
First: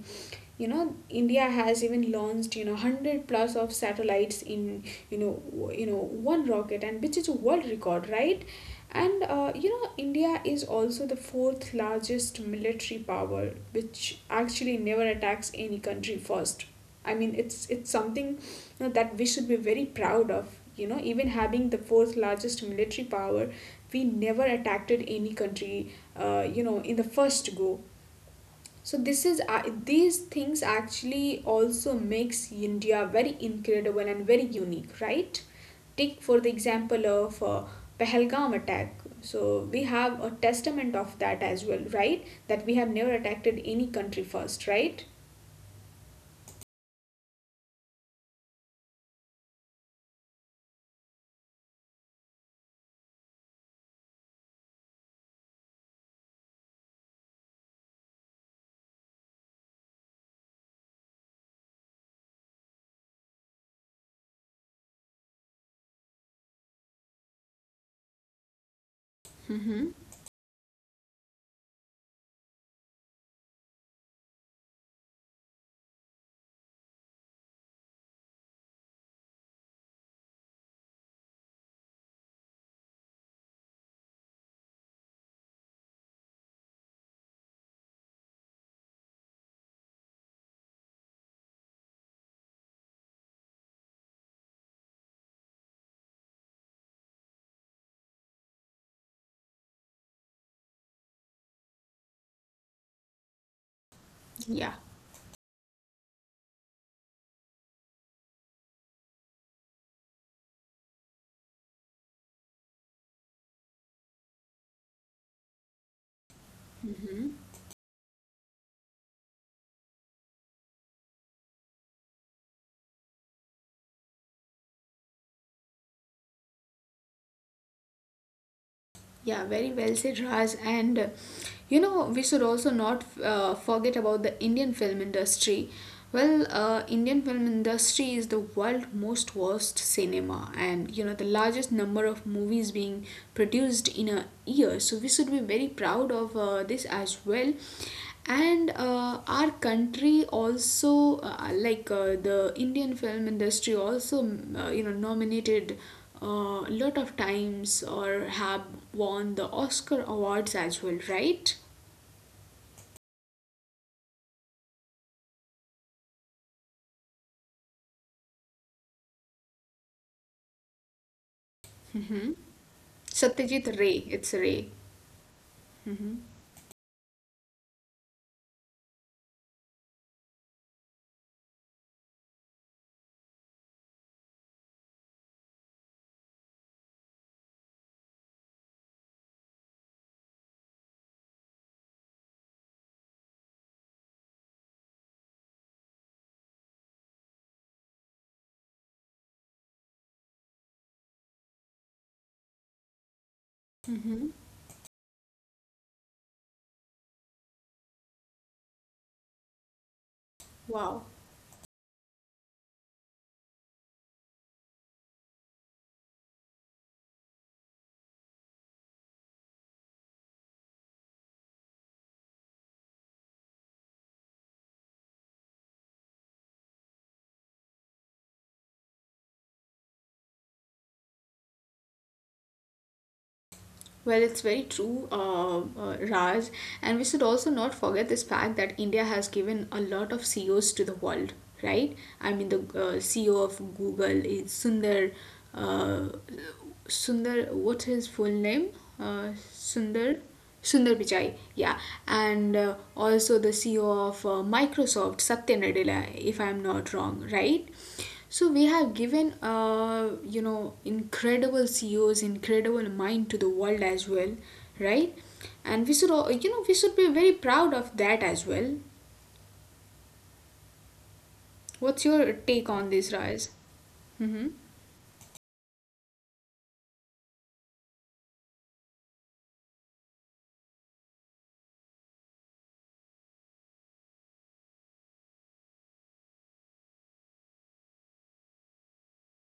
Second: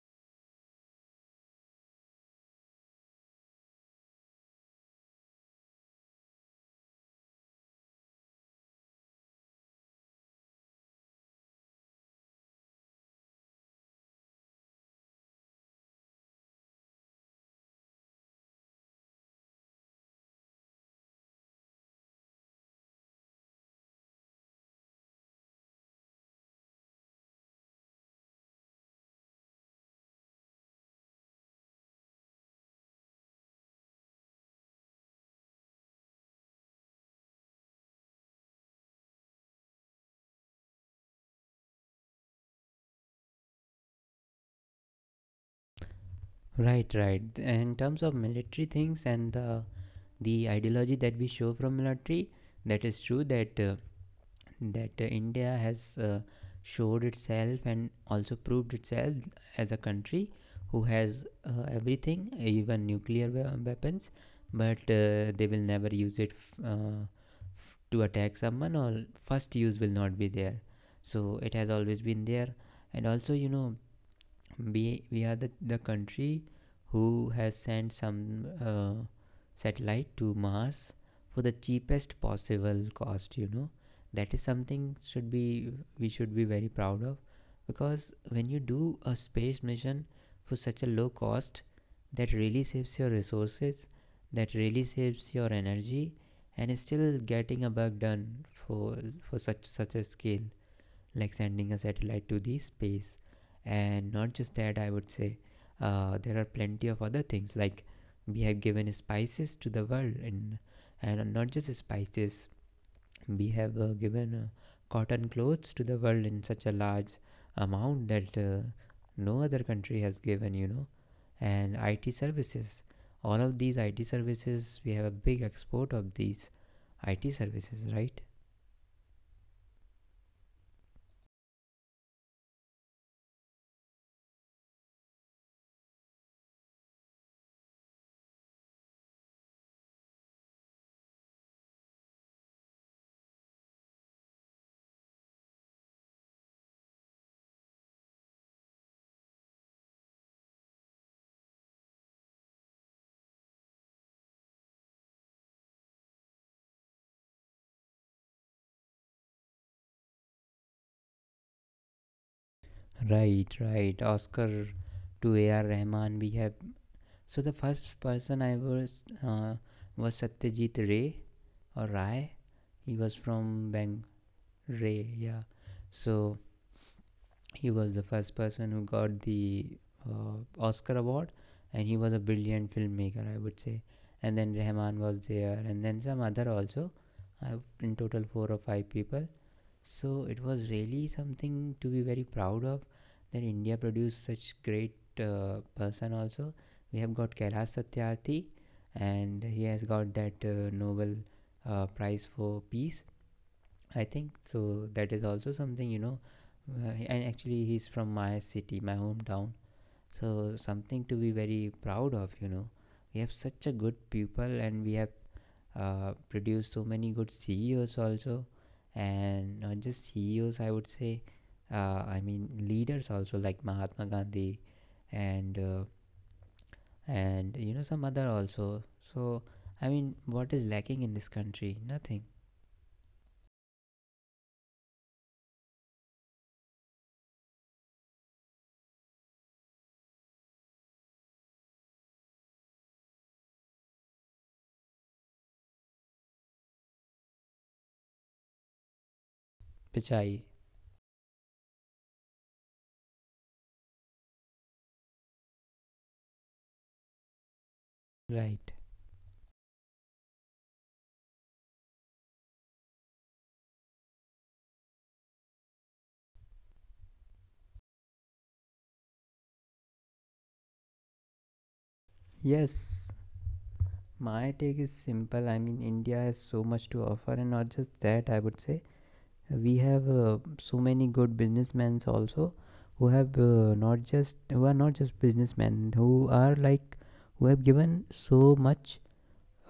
[SPEAKER 2] you know india has even launched 100 plus of satellites in you know you know one rocket, and which is a world record, right? And india is also the fourth largest military power which actually never attacks any country first. It's something, that we should be very proud of, even having the fourth largest military power, we never attacked any country in the first go. So this is these things actually also makes India very incredible and very unique, right? Take for the example of Pahalgam attack. So we have a testament of that as well, right? That we have never attacked any country first, right?
[SPEAKER 1] Right, right. In terms of military things, and the ideology that we show from military, that is true that India has showed itself and also proved itself as a country who has everything, even nuclear weapons, but they will never use it to attack someone, or first use will
[SPEAKER 2] Mm-hmm.
[SPEAKER 1] not be there. So it has always been there, and also you know we are the country who has sent some satellite to Mars for the cheapest possible cost, you know. That is something should be, we should be very proud of, because when you do a space mission for such a low cost, that really saves your resources, that really saves your energy, and still getting a bug done for such a scale, like sending a satellite to the space. And not just that, I
[SPEAKER 2] Yeah.
[SPEAKER 1] would say there are plenty of other things like we have given spices to the world, and not just spices, we have given cotton clothes to the world in such a large
[SPEAKER 2] Mm-hmm.
[SPEAKER 1] amount that no other country has given. You know, and IT services. All of these IT services, we have a big export of these IT services, right?
[SPEAKER 2] Yeah, very well said, Raj. And we should also not forget about the Indian film industry. Well, Indian film industry is the world most worst cinema, and you know the largest number of movies being produced in a year. So we should be very proud of this as well. And our country also, the Indian film industry, also nominated a lot of times or have won the Oscar awards as well, right?
[SPEAKER 1] Right, right. Oscar to A.R. Rahman we have. So the first person I was Satyajit Ray or Rai. He was
[SPEAKER 2] Satyajit
[SPEAKER 1] from
[SPEAKER 2] Ray,
[SPEAKER 1] Bang
[SPEAKER 2] it's Ray.
[SPEAKER 1] Ray, yeah. So he was the first person who got the Oscar award, and he was a brilliant filmmaker, I would say. And then Rahman was there, and then some other also. I, in total, four or five people. So it was really something to be very proud of that India produced such great person also. We have got Kailash Satyarthi and he has got that Nobel Prize for Peace, I think.
[SPEAKER 2] Mm-hmm.
[SPEAKER 1] So that is also something, and actually he's from my city, my hometown. So something to
[SPEAKER 2] Wow.
[SPEAKER 1] be very proud of, you know. We have such a good people and we have produced so many good CEOs also, and not just CEOs, I would say, I mean leaders also like Mahatma Gandhi, and uh, and you know some other also. So I mean, what is lacking in this country? Nothing.
[SPEAKER 2] Well, it's very true, Raj. And we should also not forget this fact that India has given a lot of CEOs to the world, right? I mean, the CEO of Google is Sundar. Uh, Sundar, what's his full name? Sundar.
[SPEAKER 1] Pichai,
[SPEAKER 2] Sundar Pichai, yeah, and also the CEO of Microsoft, Satya Nadella, if I'm not wrong, right? So
[SPEAKER 1] right?
[SPEAKER 2] we have given, incredible CEOs, incredible mind to the world as well, right? And we should, we should be very proud of that as well. What's your take
[SPEAKER 1] Yes.
[SPEAKER 2] on this, Raj?
[SPEAKER 1] My
[SPEAKER 2] Mm-hmm.
[SPEAKER 1] take is simple. I mean, India has so much to offer, and not just that, I would say. We have so many good businessmen also who are not just businessmen who are like who have given so much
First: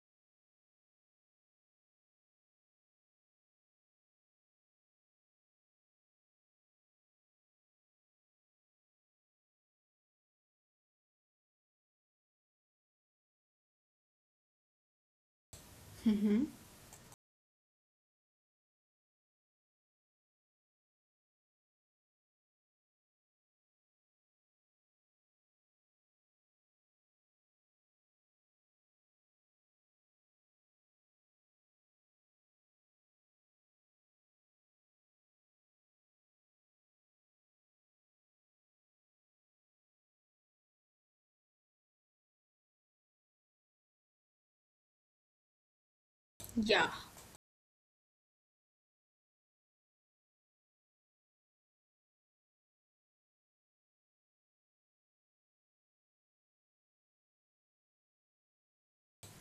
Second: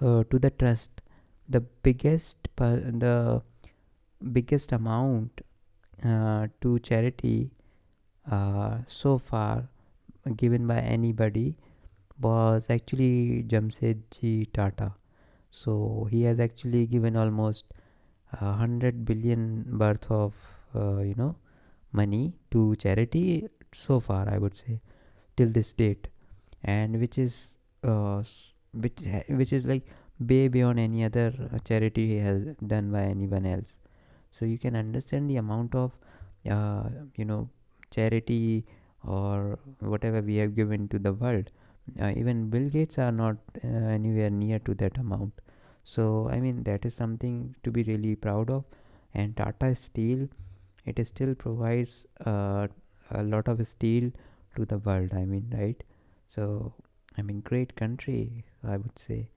[SPEAKER 1] to the trust, the biggest amount to charity so far given by anybody, was actually Jamsetji Tata. So he has actually given almost 100 billion worth of uh, you know money to charity so far, I would say, till this date, and uh, which which is like way beyond any other charity he has done by anyone else. So you can understand the amount of uh, you know charity or whatever we have given to the world. Even Bill Gates are not anywhere near to that amount. So I mean that
[SPEAKER 2] Yeah.
[SPEAKER 1] is something to be really proud of. And Tata Steel, it still provides a lot of steel to the world, I mean, right? So I mean, great country, I would say,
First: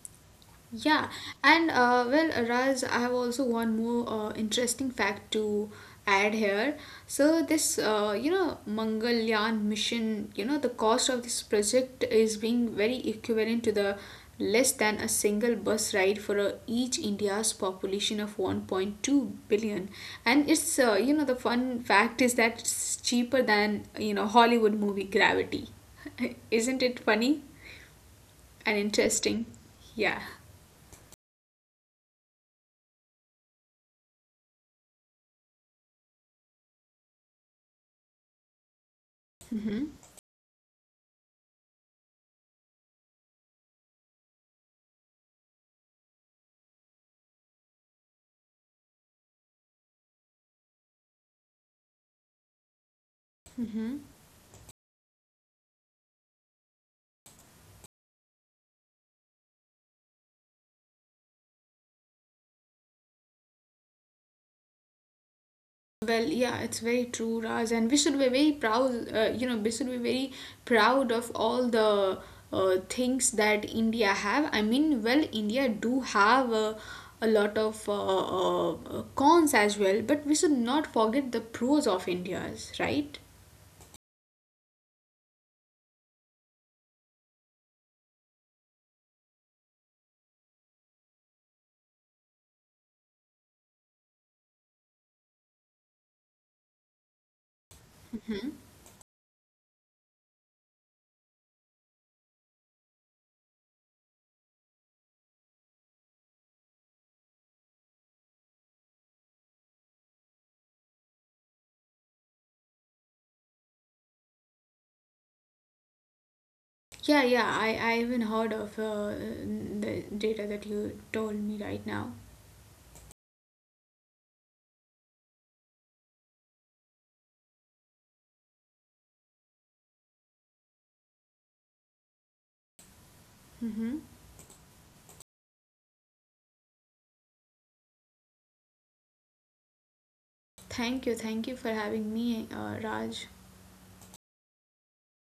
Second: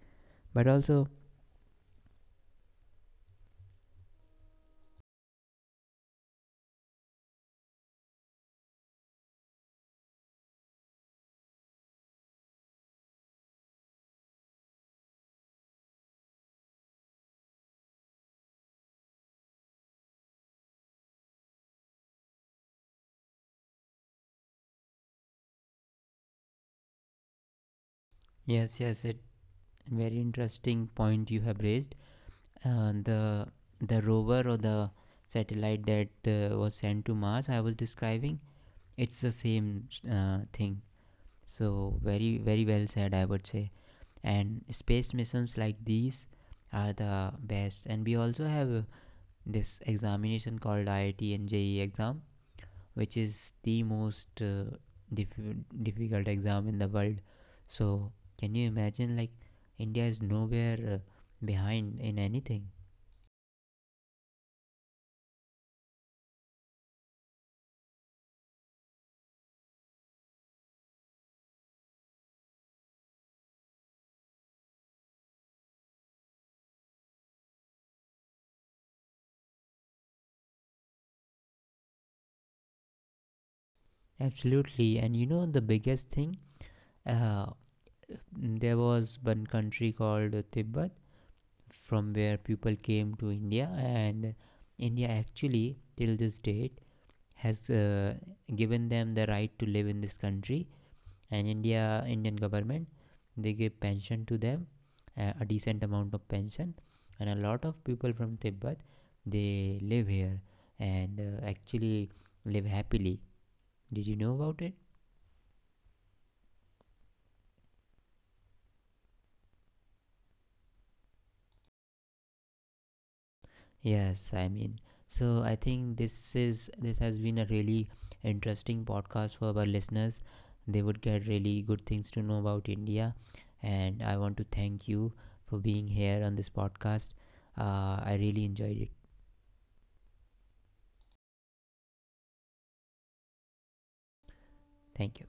[SPEAKER 1] but also.
[SPEAKER 2] Yeah, and well, Raz, I have also one more interesting fact to add here. So this, Mangalyaan mission, you know, the cost of this project is being very equivalent to the less than a single bus ride for each India's population of 1.2 billion. And it's, the fun fact is that it's cheaper than, you know, Hollywood movie Gravity. Isn't it funny and
[SPEAKER 1] Yes, yes, it,
[SPEAKER 2] interesting? Yeah.
[SPEAKER 1] very interesting point you have raised. Uh, the the rover or the satellite that was sent to Mars, I was describing, it's the same thing. So very very well said, I would say. And space missions like these are the best. And we also have this examination called IIT and JEE exam, which is the most diff- difficult exam in the world. So, can you imagine like India is nowhere behind in anything?
[SPEAKER 2] Well, yeah, it's very true, Raj, and we should be very proud. We should be very proud of all the things that India have. I mean, well, India do have a lot of cons as well, but we should not forget the pros of India's, right?
[SPEAKER 1] Absolutely. And you know the biggest thing? Uh, there was one country called Tibet from where people came to India, and India actually till this date has
[SPEAKER 2] Hmm.
[SPEAKER 1] given them the right to live in this country. And Indian government, they give pension to them, a decent amount of pension, and a lot of people from Tibet, they live here, and actually live happily. Did you know about it?
[SPEAKER 2] Yeah, yeah, I even heard of the data that you told me right now.
[SPEAKER 1] Yes, I mean, so I think this has been a really interesting podcast for our listeners. They would get really good things to know about India, and
[SPEAKER 2] Hmm.
[SPEAKER 1] I want to thank you for being here on this podcast. I really enjoyed it.
[SPEAKER 2] Thank you for having me, Raj.
[SPEAKER 1] Thank you.